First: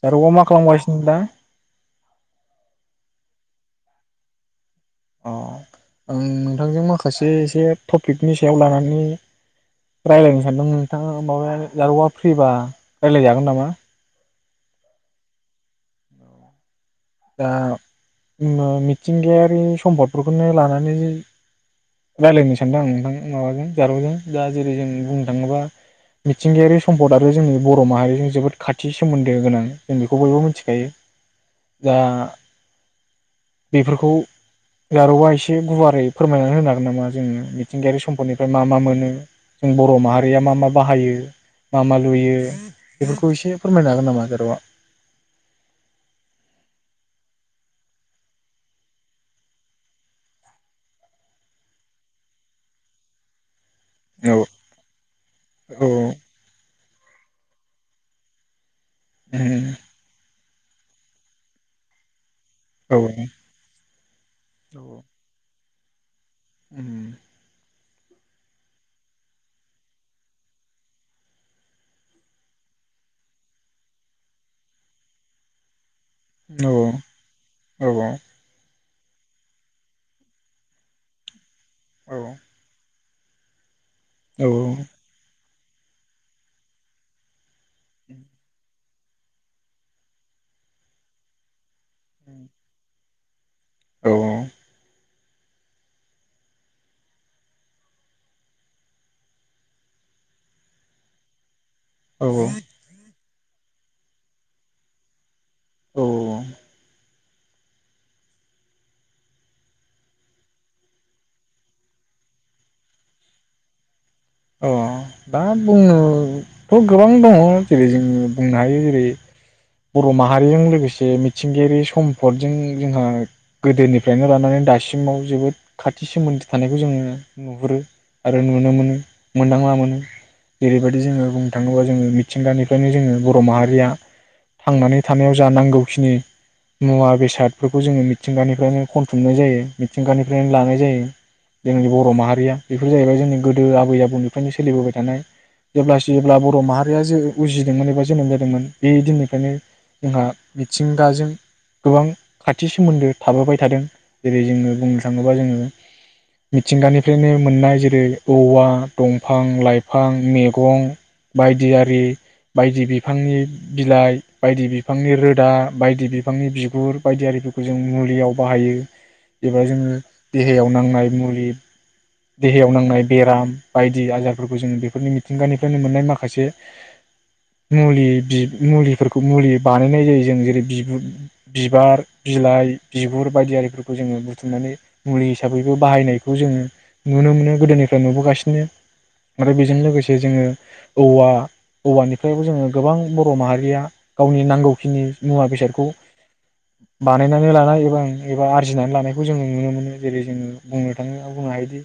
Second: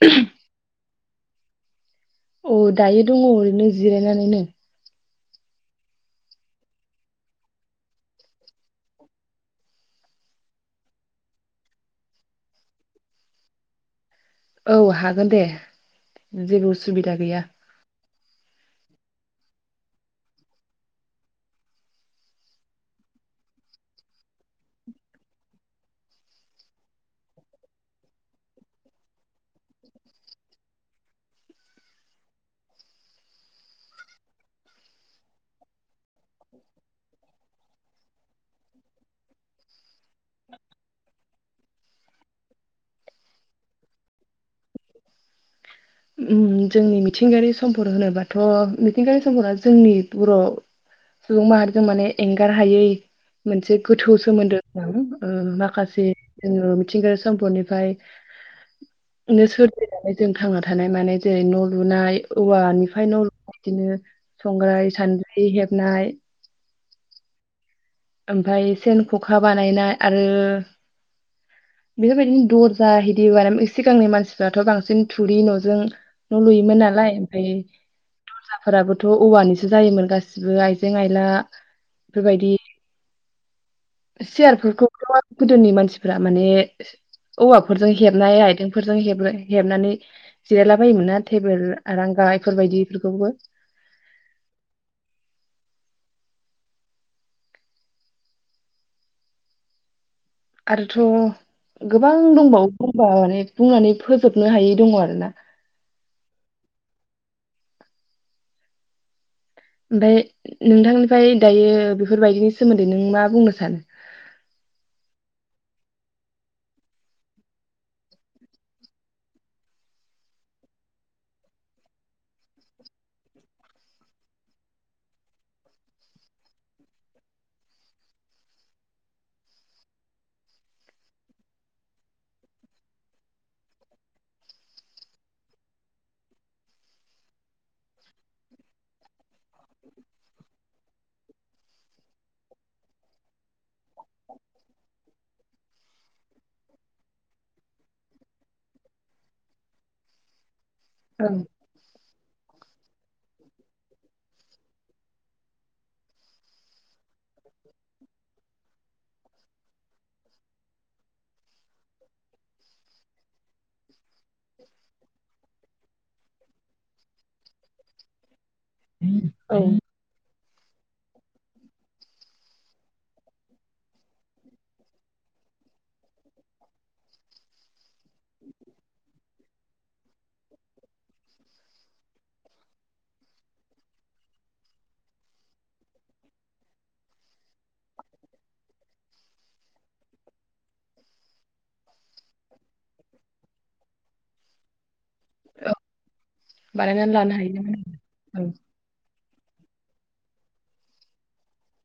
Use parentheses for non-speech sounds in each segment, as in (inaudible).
जारौवा मा खालामगासिनो? होनबा औ दायो दङ ओरैनो जिरायनानैनो अ आं नोंथांजों माखासे एसे टपिकनि सायाव लानानै रायलायनो सानदों नोंथाङा माबाया जारौआ फ्रिबा रायलायजागोन नामा? औ हागोन दे जेबो उ सुबिदा गैया ओ मिथिंगायारि सम्पदफोरखौनो लानानैनो रायलायनो सानदों आं नोंथां माबाजों जारौजों दा जेरै जों बुंनो थाङोबा मिथिंगायारि सम्दाथ' जोंनि बर' माहारिजों जोबोद खाथि सोमोन्दो गोनां जों बेखौ बयबो मिथिखायो दा बेफोरखौ जारौआ एसे गुवारै फोरमायनानै होनो हागोन नामा जोङो मिथिंगायारि सम्पदनिफ्राय मा मा मोनो जों बर' माहारिया मा मा बाहायो मा मा लुयो बेफोरखौ एसे फोरमायनो हागोन नामा जारौआ? उम जोंनि मिथिंगायारि सम्पद होनोबाथ' मिथिंगायारि सम्पदा जोंनि बर' सुबुं माहारिजों माने एंगार हायै मोनसे गोथौ औ सोमोन्दो जों ओ औ माखासे जोङो मिथिंगायारि सोम्पदनिफ्राय न सुरद औ (unintelligible) जों थांना था थानाय मानाय जेरै न' लुनाय औ औवानिफ्राय न' बिदिनो संग्राय सान्द्रि हेब नाय उम ओमफाय सेन, ख'खा बानायनाय आरो बेफोरबायदिनो दर्जा हिदि बानाय सिगांनि मानसिफ्राथ' बांसिन थुरि न'जों न' औ लुयोमोन नालाय ओमफाय दर्जाफोराबो थ' औवानिसो जायोमोन गासिबो आइजें-आइला बेफोरबायदि सियारफोरखौथ' गोदोनि मानसिफोरा माने औवाफोरजों हेबनाय आइदें फोरजों हेबना हेबनानै जिरायला बायोमोन ना टेबोल आरांगा इफोरबायदि (unintelligible) औ आरोथ' गोबां औ दंबावो (unintelligible) बुंनानै फोजोबनो हायै दङ आरो ना? (unintelligible) ओमफ्राय नोंथांनिफ्राय दायो बेफोरबायदिनि सोमोन्दै नों मा बुंनो सानो? अ दा बुंनोथ' गोबां दङ जेरै जोङो बुंनो हायो जेरै बर' माहारिजों लोगोसे मिथिंगायारि सम्फदजों जोंहा गोदोनिफ्रायनो लानानै दासिमाव जोबोद खाथि सोमोन्दो थानायखौ जोङो नुहुरो आरो नुनो मोनो । मोनदांला मोनो जेरैबायदि जोङो बुंनो थाङोबा जोङो मिथिंगानिफ्रायनो जोङो बर' माहारिया थांनानै थानायाव जा नांगौखिनि मुवा बेसादफोरखौ जोङो मिथिंगानिफ्रायनो खनथुमनाय जायो मिथिंगानिफ्रायनो लानाय जायो जोंनि बर' माहारिया बेफोर जाहैबाय जोंनि गोदो आबै आबौनि निफ्रायनो सोलिबोबाय थानाय जेब्ला जेब्ला बर' माहारिया उजिदोंमोन एबा जोनोम जादोंमोन बे दिननिफ्रायनो जोंहा मिथिंगाजों गोबां खाथि सोमोन्दो थाबोबाय थादों जेरै जोङो बुंनो थाङोबा जोङो मिथिंगानिफ्रायनो मोननाय जेरै औवा दंफां लाइफां मेगं बायदि आरि बायदि बिफांनि बिलाइ बायदि बिफांनि रोदा बायदि बिफांनि बिगुर बायदि आरिफोरखौ जों मुलियाव बाहायो औ एबा जोङो देहायाव नांनाय मुलि देहायाव नांनाय बेराम बायदि आजारफोरखौ जोंङो बेफोरनि मिथिंगानिफ्रायनो मोननाय माखासे मुलि बि मुलिफोरखौ मुलि बानायनाय जायो जों जेरै बिगुद बिबार बिलाइ बिगुर बायदियिफोरखौ जोङो बुथुमनानै मुलि हिसाबैबो बाहायनायखौ जोङो नुनो मोनो गोदोनिफ्राय नुबोगासि नो आरो बेजों लोगोसे जोङो औवा औवानिफ्रायबो जोङो गोबां बर' माहारिया गावनि नांगौखिनि मुवा औ बेसादखौ लानो बानायनानै हायो माने लानाय एबा औ एबा आरजिनानै लानाय खौ जों नुनो मोनो जेरै जोङो बुंनो थाङो बुंनो हायोदि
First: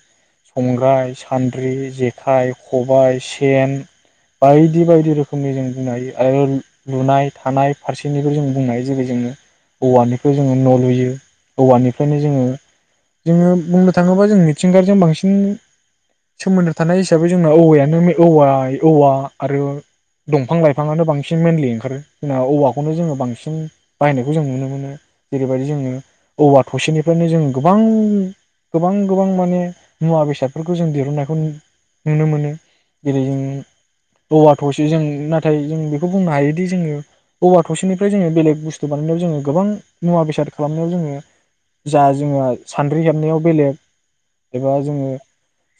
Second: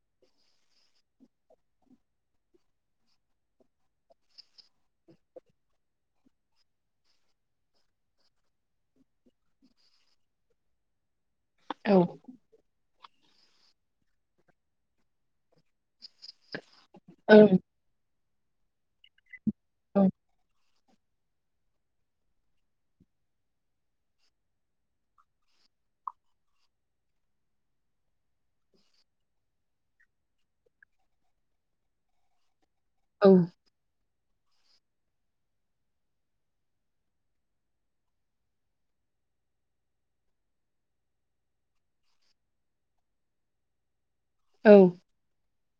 संग्राइ सानद्रि जेखाइ खबाइ सेन बायदि बायदि रोखोमनि जों बुंनो हायो आरो लुनाय थानाय फारसेनिबो जों बुंनो हायो जेरै जोङो औवानिखौ जोङो न लुयो औ औवानिफ्रायनो जोङो जोङो बुंनो थाङोबा जों मिथिंगाजों बांसिन सोमोन्दो थानाय हिसाबै औ जोंना औवायानो मेन औवा औवा आरो दंफां लाइ फाङानो बांसिन मेनलि ओंखारो जों औवाखौनो जोङो बांसिन बाहायनायखौ जों नुनो मोनो जेरैबायदि जोङो औवा थसेनिफ्रायनो जों गोबां गोबां गोबां माने मुवा बेसादफोरखौ जों दि हुननायखौ नुनो मोनो जेरै औ जों औवा थसे जों नाथाय जों बेखौ बुंनो हायोदि जोङो औवा थसेनिफ्राय जोङो बेलेग बुस्थु बानायनायाव जोङो गोबां मुवा बेसाद खालामनायाव जोङो जा जोंहा सान्द्रि हेबनायाव बेलेग एबा औ जोङो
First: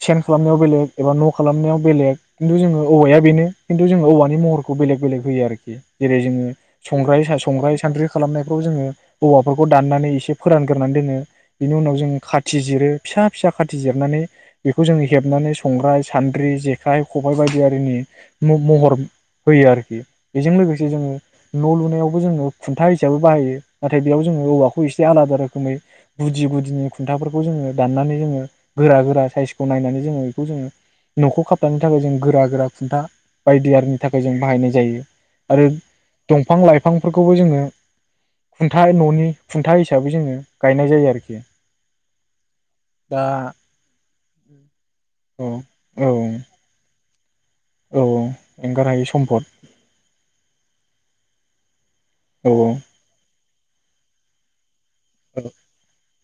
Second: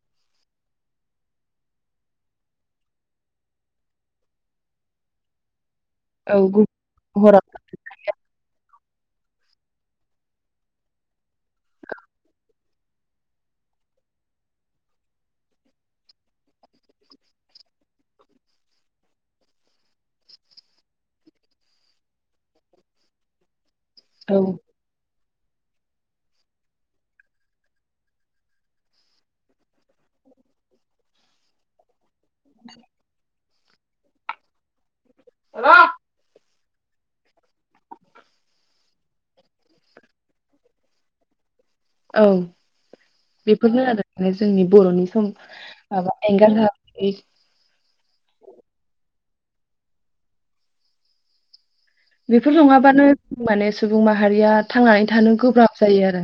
सेन खालामनायाव बेलेग एबा न' खालामनायाव बेलेग खिन्थु जोङो औवाया बेनो खिन्थु जोङो औवानि महरखौ बेलेग बेलेग होयो आरोखि जेरै औ जोङो गुबुन संग्राय संग्राय सानद्रि खालामनायफ्राव जोङो औवाफोरखौ दाननानै एसे फोरानग्रानै दोनो बेनि उनाव जों खाथि जिरो फिसा फिसा खाथि जिरनानै बेखौ जोङो हेबनानै संग्राय सान्द्रि जेखाइ खबाइ बायदि आरिनि महर होयो आरोखि बेजों लोगोसे जोङो न' लुनायावबो जोङो खुन्था हिसाबै बाहायो नाथाय बेयाव जोङो हराव औवाखौ एसे आलादा रो खोमै गुदि गुदिनि खुन्थाफोरखौ जोङो दाननानै जोङो गोरा गोरा साइस खौ नायनानै जोङो बेखौ जोङो न'खौ खाबथानो थाखाय जों गोरा गोरा खुन्था बायदि आरिनि थाखाय जों बाहायनाय जायो आरो औ दंफां लाइ फांफोरखौबो जोङो खुन्था न'नि खुन्था हिसाबै जोङो गायनाय जायो आरोखि औ दा बेफोरनो आरो जोंनि बर'नि सम औ औ माबा एंगारनो (unintelligible) औ एंगारहायै सम्पद औ बेफोर नङाबानो माने सुबुं मा हारिया थांनानै थानो गोब्राब जायो आरो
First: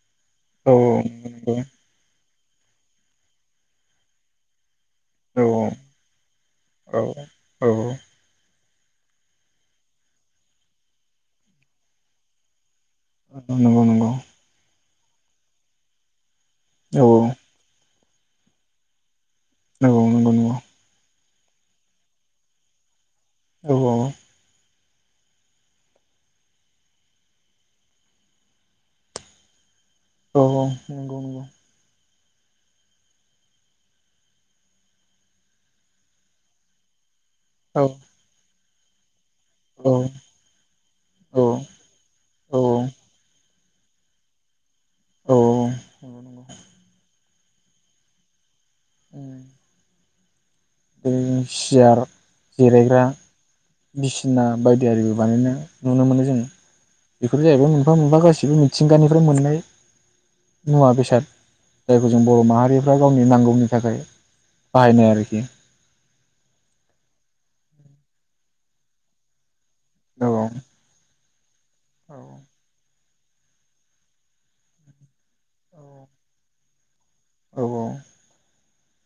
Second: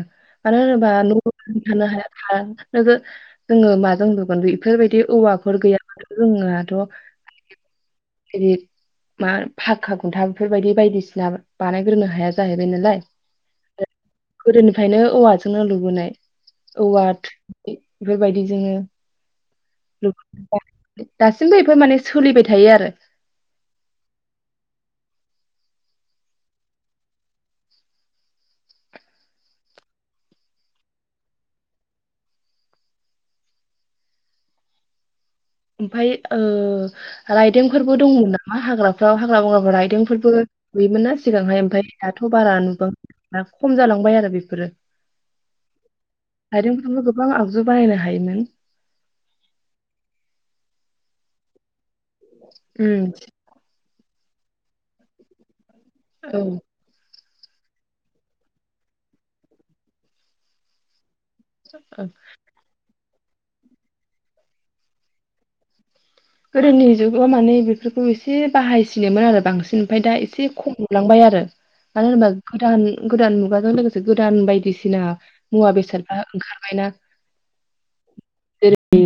मानो औ होनोबा न'आव थानो हाया जोङो माजों (unintelligible) बेफोरबायदि औवाफोर गैयाबाथ' औ (unintelligible) मा फाक्का खुन्था बेफोरबायदि बायदिसिना बानायग्रोनो हाया जाहैबाय नालाय नंगौ नंगौ ओंखायनो औवाजोंनो लुबोनाय औवा औ थोरि बेफोरबायदि जोङो औ नंगौ नंगौ (unintelligible) दासिमबो बेफोर माने सोलिबाय थायो आरो औ औ औ ओ नंगौ नंगौ ओमफाय ओ औ राइदोंफोरबो दंमोन ना मा हाग्राफ्राव हाग्रा बंग्राफोर औ रायदोंफोरबो नुयोमोन ना औ नंगौ औ सिगांहाय ओमफाय दाथ' बारा औ नुबां खम जालांबाय आरो बेफोरो औ नंगौ नंगौ आरो गोबां आगजु बानायनो हायोमोन उम उम चियार जिरायग्रा उम बिसिना बायदियारिबो बानायना नुनो मोनो जों औ बेफोर जाहैबाय मोनफा मोनफा गासिबो मिथिंगानिफ्राय मोननाय मुवा बेसाद औ जायखौ जों बर' माहारि फ्राव गावनि नांगौनि थाखाय बाहायनाय आरोखि गोदोनि जुगाव माने बेफोरखौ एसे बाहायसिनोमोन आरो बांसिन ओमफाय दा औ एसे खम नुलांबाय आरो मानो होनोबा गोदान गोदान मुगाजों लोगोसे गोदान बायदिसिना मुवा बेसादबा ओंखार बायना औ जेरै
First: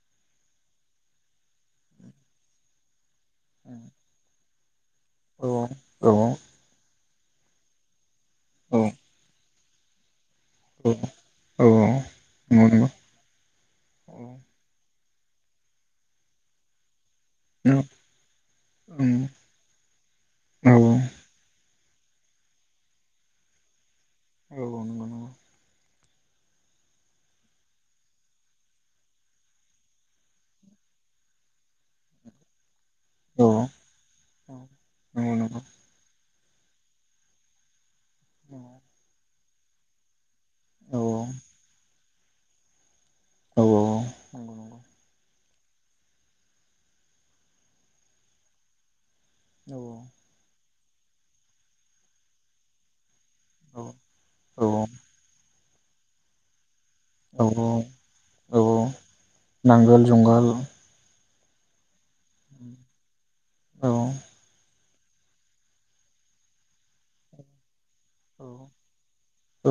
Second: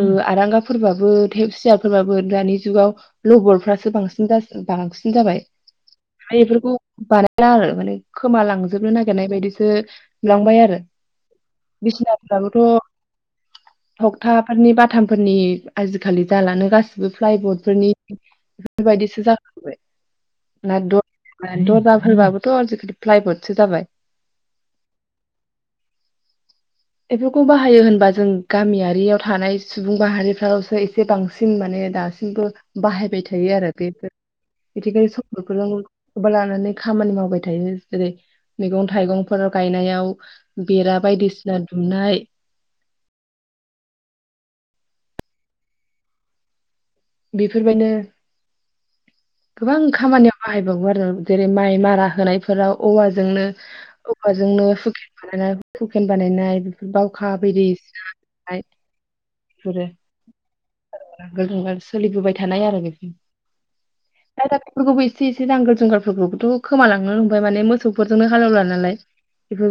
ओ आरांगाफोरबाबो सियाफोरबाबो दानि जुगाव लबरफ्रासो बांसिन गासि बां जाबाय औ आ बेफोरखौ बानाय स (unintelligible) खोमा लांजोबनो नागिरनाय बायदि दो लांबाय आरो औ बिसिनाफ्राबोथ' थगथाफोरनि बा थामफोरनि आजि खालि जालानो गासिनो नंगौ (unintelligible) फोरबाबोथ' नंगौ आजिखालि फ्लायबतसो जाबाय (unintelligible) बेफोरखौ बाहायो होनबा जों गामियारियाव थानाय सुबुं माहारिफ्रावसो एसे बांसिन माने दासिमबो बाहायबाय थायो आरो बेफोर बिथिगायारि औ नंगौ सम्पदफोर (unintelligible) लानानै खामानि मावबाय थायो । जेरै मैगं-थाइगं फोराव गायनायाव बेरा नंगौ बायदिसिना बेरा दुमनाय औ औ औ बेफोरबायनो गोबां नंगौ औ खामानियाव बा (unintelligible) जेरै माइ मारा होनायफोर औ जोंनो औ (unintelligible) हुकेन बानायनाय बावखा बायदि औ सिनाय औ बेफोरो नांगोल जंगाल (inaudible) सोलिबोबाय थानाय आरो बेफोर औ (unintelligible) (unintelligible) इसे एसे नांगोल जुंगालफोरखौबोथ' खोमालांनो हमबायमोन (unintelligible) मोसौफोरजोंनो हालेवला नालाय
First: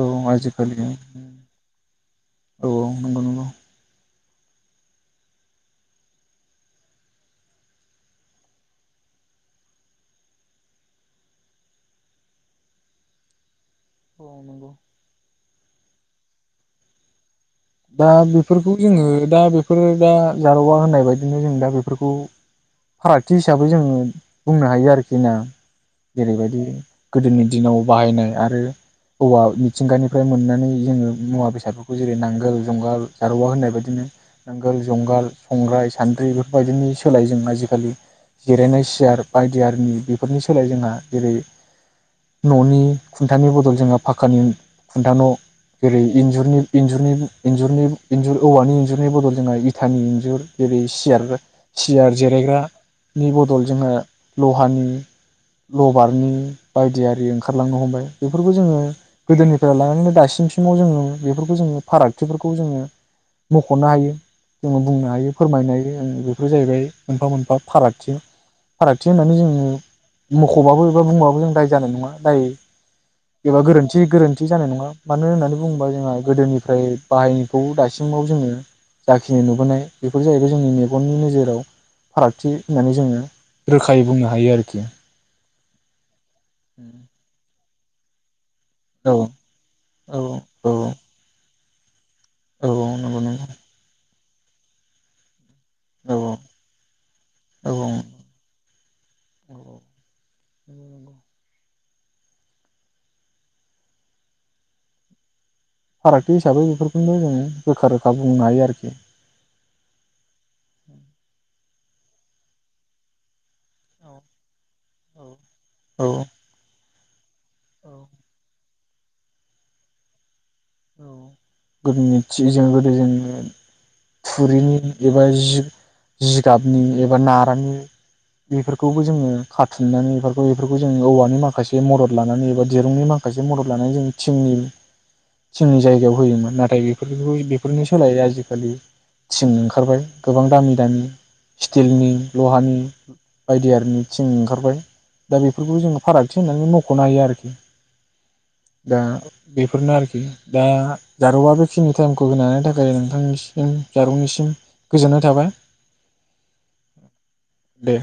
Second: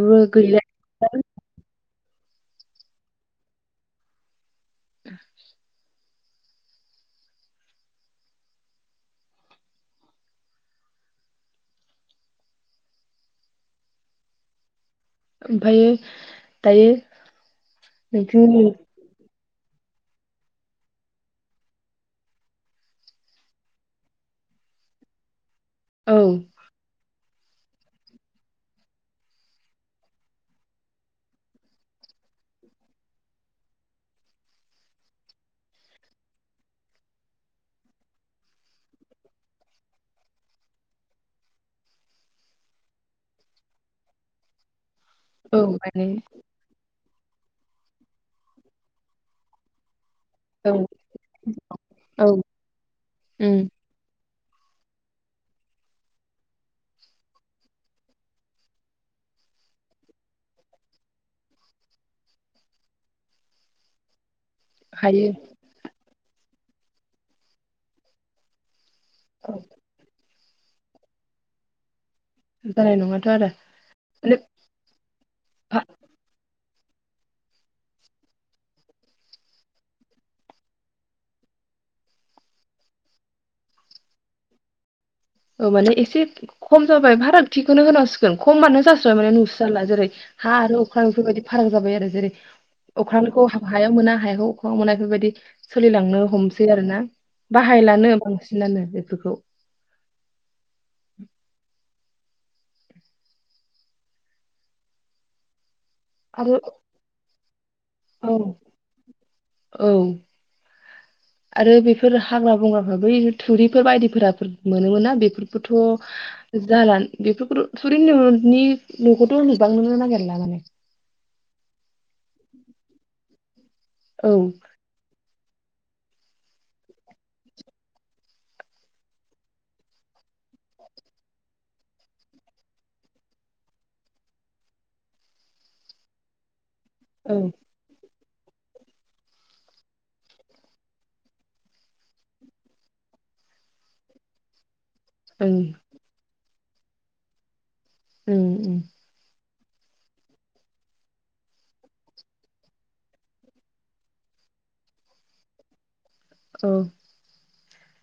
औ गैलि आजिखालि औ (unintelligible) औ नंगौ नंगौ (inaudible) अ नंगौ ओमफाय दायो दा नोंथांनि बेफोरखौ जोङो दा बेफोरो दा जारौवा होननाय बायदिनो जों दा बेफोरखौ फारागथि हिसाबै जोङो बुंनो हायो आरोखि ना औ जेरैबायदि गोदोनि दिनाव बाहायनाय आरो औवा मिथिंगानिफ्राय मोननानै जोङो मुवा बेसादफोरखौ जेरै नांगोल जुंगाल जारौवा होननाय बायदिनो नांगोल जुंगाल संग्राय सान्द्रि बेफोरबायायदिनि सोलाय जों आजिखालि जिरायनाय सियार बायदियनि बेफोरनि सोलाय जोंहा जेरै न'नि खुन्थानि बदल जोंहा फाखक्कानि खुन्था न' औ जेरै माने इन्जुरनि इन्जुरनि इन्जुरनि इन्जुर औवानि इन्जुरनि बदल जोंहा इटानि (unintelligible) औ जेरै सियार सियार औ जिरायग्रानि उम बदल जोङो लहानि लबारनि बायदियि ओंखारलांनो हमबाय बेफोरखौ जोङो गोदोनिफ्राय लानानैनो दासिमसिमाव जोङो बेफोरखौ जोङो फाराग न्थिफोरखौ जोङो मख'नो हायो जोङो बुंनो हायो फोरमायनो हायो बेफोर जाहैबाय मोनफा मोनफा फारागथि फारागथि होननानै जोंङो मख'बाबो एबा बुंबाबो जों दाय जानाय नङा दाय जानाय नङाथ' आरो एबा गोरोन्थि माने गोरोन्थि जानाय नङा मानो होननानै भा बुङोबा जोंहा गोदोनि ओमफाय बाहायनायखौ दासिमाव जोङो जाखिनि नुबोनाय बेफोर जाहैबाय जोंनि मेगननि नोजोराव फारागथि होननानै जोङो रोखायै बुंनो हायो आरोखि ओ माने एसे खम जाबाबाय फाराखथि खौनो होननांसिगोन खमबानो औ जास्राबाय नुस्राला जेरै औ हा आरो अख्रां बेफोरबायदि खारां जाबाय आरो जेरै औ औ नंगौ अख्रांखौ नंगौ हायाव मोना हायाव मना एफोरबायदि सोलिलांनो औ हमसै आरो ना औ बाहायलानो बांसिनानो बेफोरखौ औ (unintelligible) फारागथि आरो हिसाबै बेफोरखौनो जोंङो रोखा रोखा औ बुंनो हायो आरोखि औ आरो बेफोर हाग्रा बंग्राफ्राबो थुरिफोर बायदिफोराफोर मोनोमोना औ बेफोरखौथ' जाला बिफोरखौथ थुरि‌ होन नि न'खौथ' नुबांनोनो नागेरला माने औ गोदोनिथिजों गोदो जोंनो औ थुरिनि एबा जि जिगाबनि एबा नारानि बेफोरखौबो जोङो खाथुमनानै बेफोरखौ बेफोरखौ जो औवानि माखासे मदद लानानै एबा दिरुंनि माखासे मदद लानानै जों थिंनि थिंनि जायगायाव होयोमोन नाथाय बे ओं बेफोरनो सोलायै‌ आजि खालि थिं ओंखारबाय गोबां दामि दामि स्टिलनि लहानि बायदि आरिनि थिं ओंखारबाय दा बेफोरखौबो ओं जोङो फारागथि (unintelligible) मख'नो हायो आरोखि ओं दा बेफोरनो आरोखि दा जारौआ बेखिनि टाइमखौ होनो थाखाय नोंथांनिसिम जारौनिसिम गोजोननाय थाबाय औ दे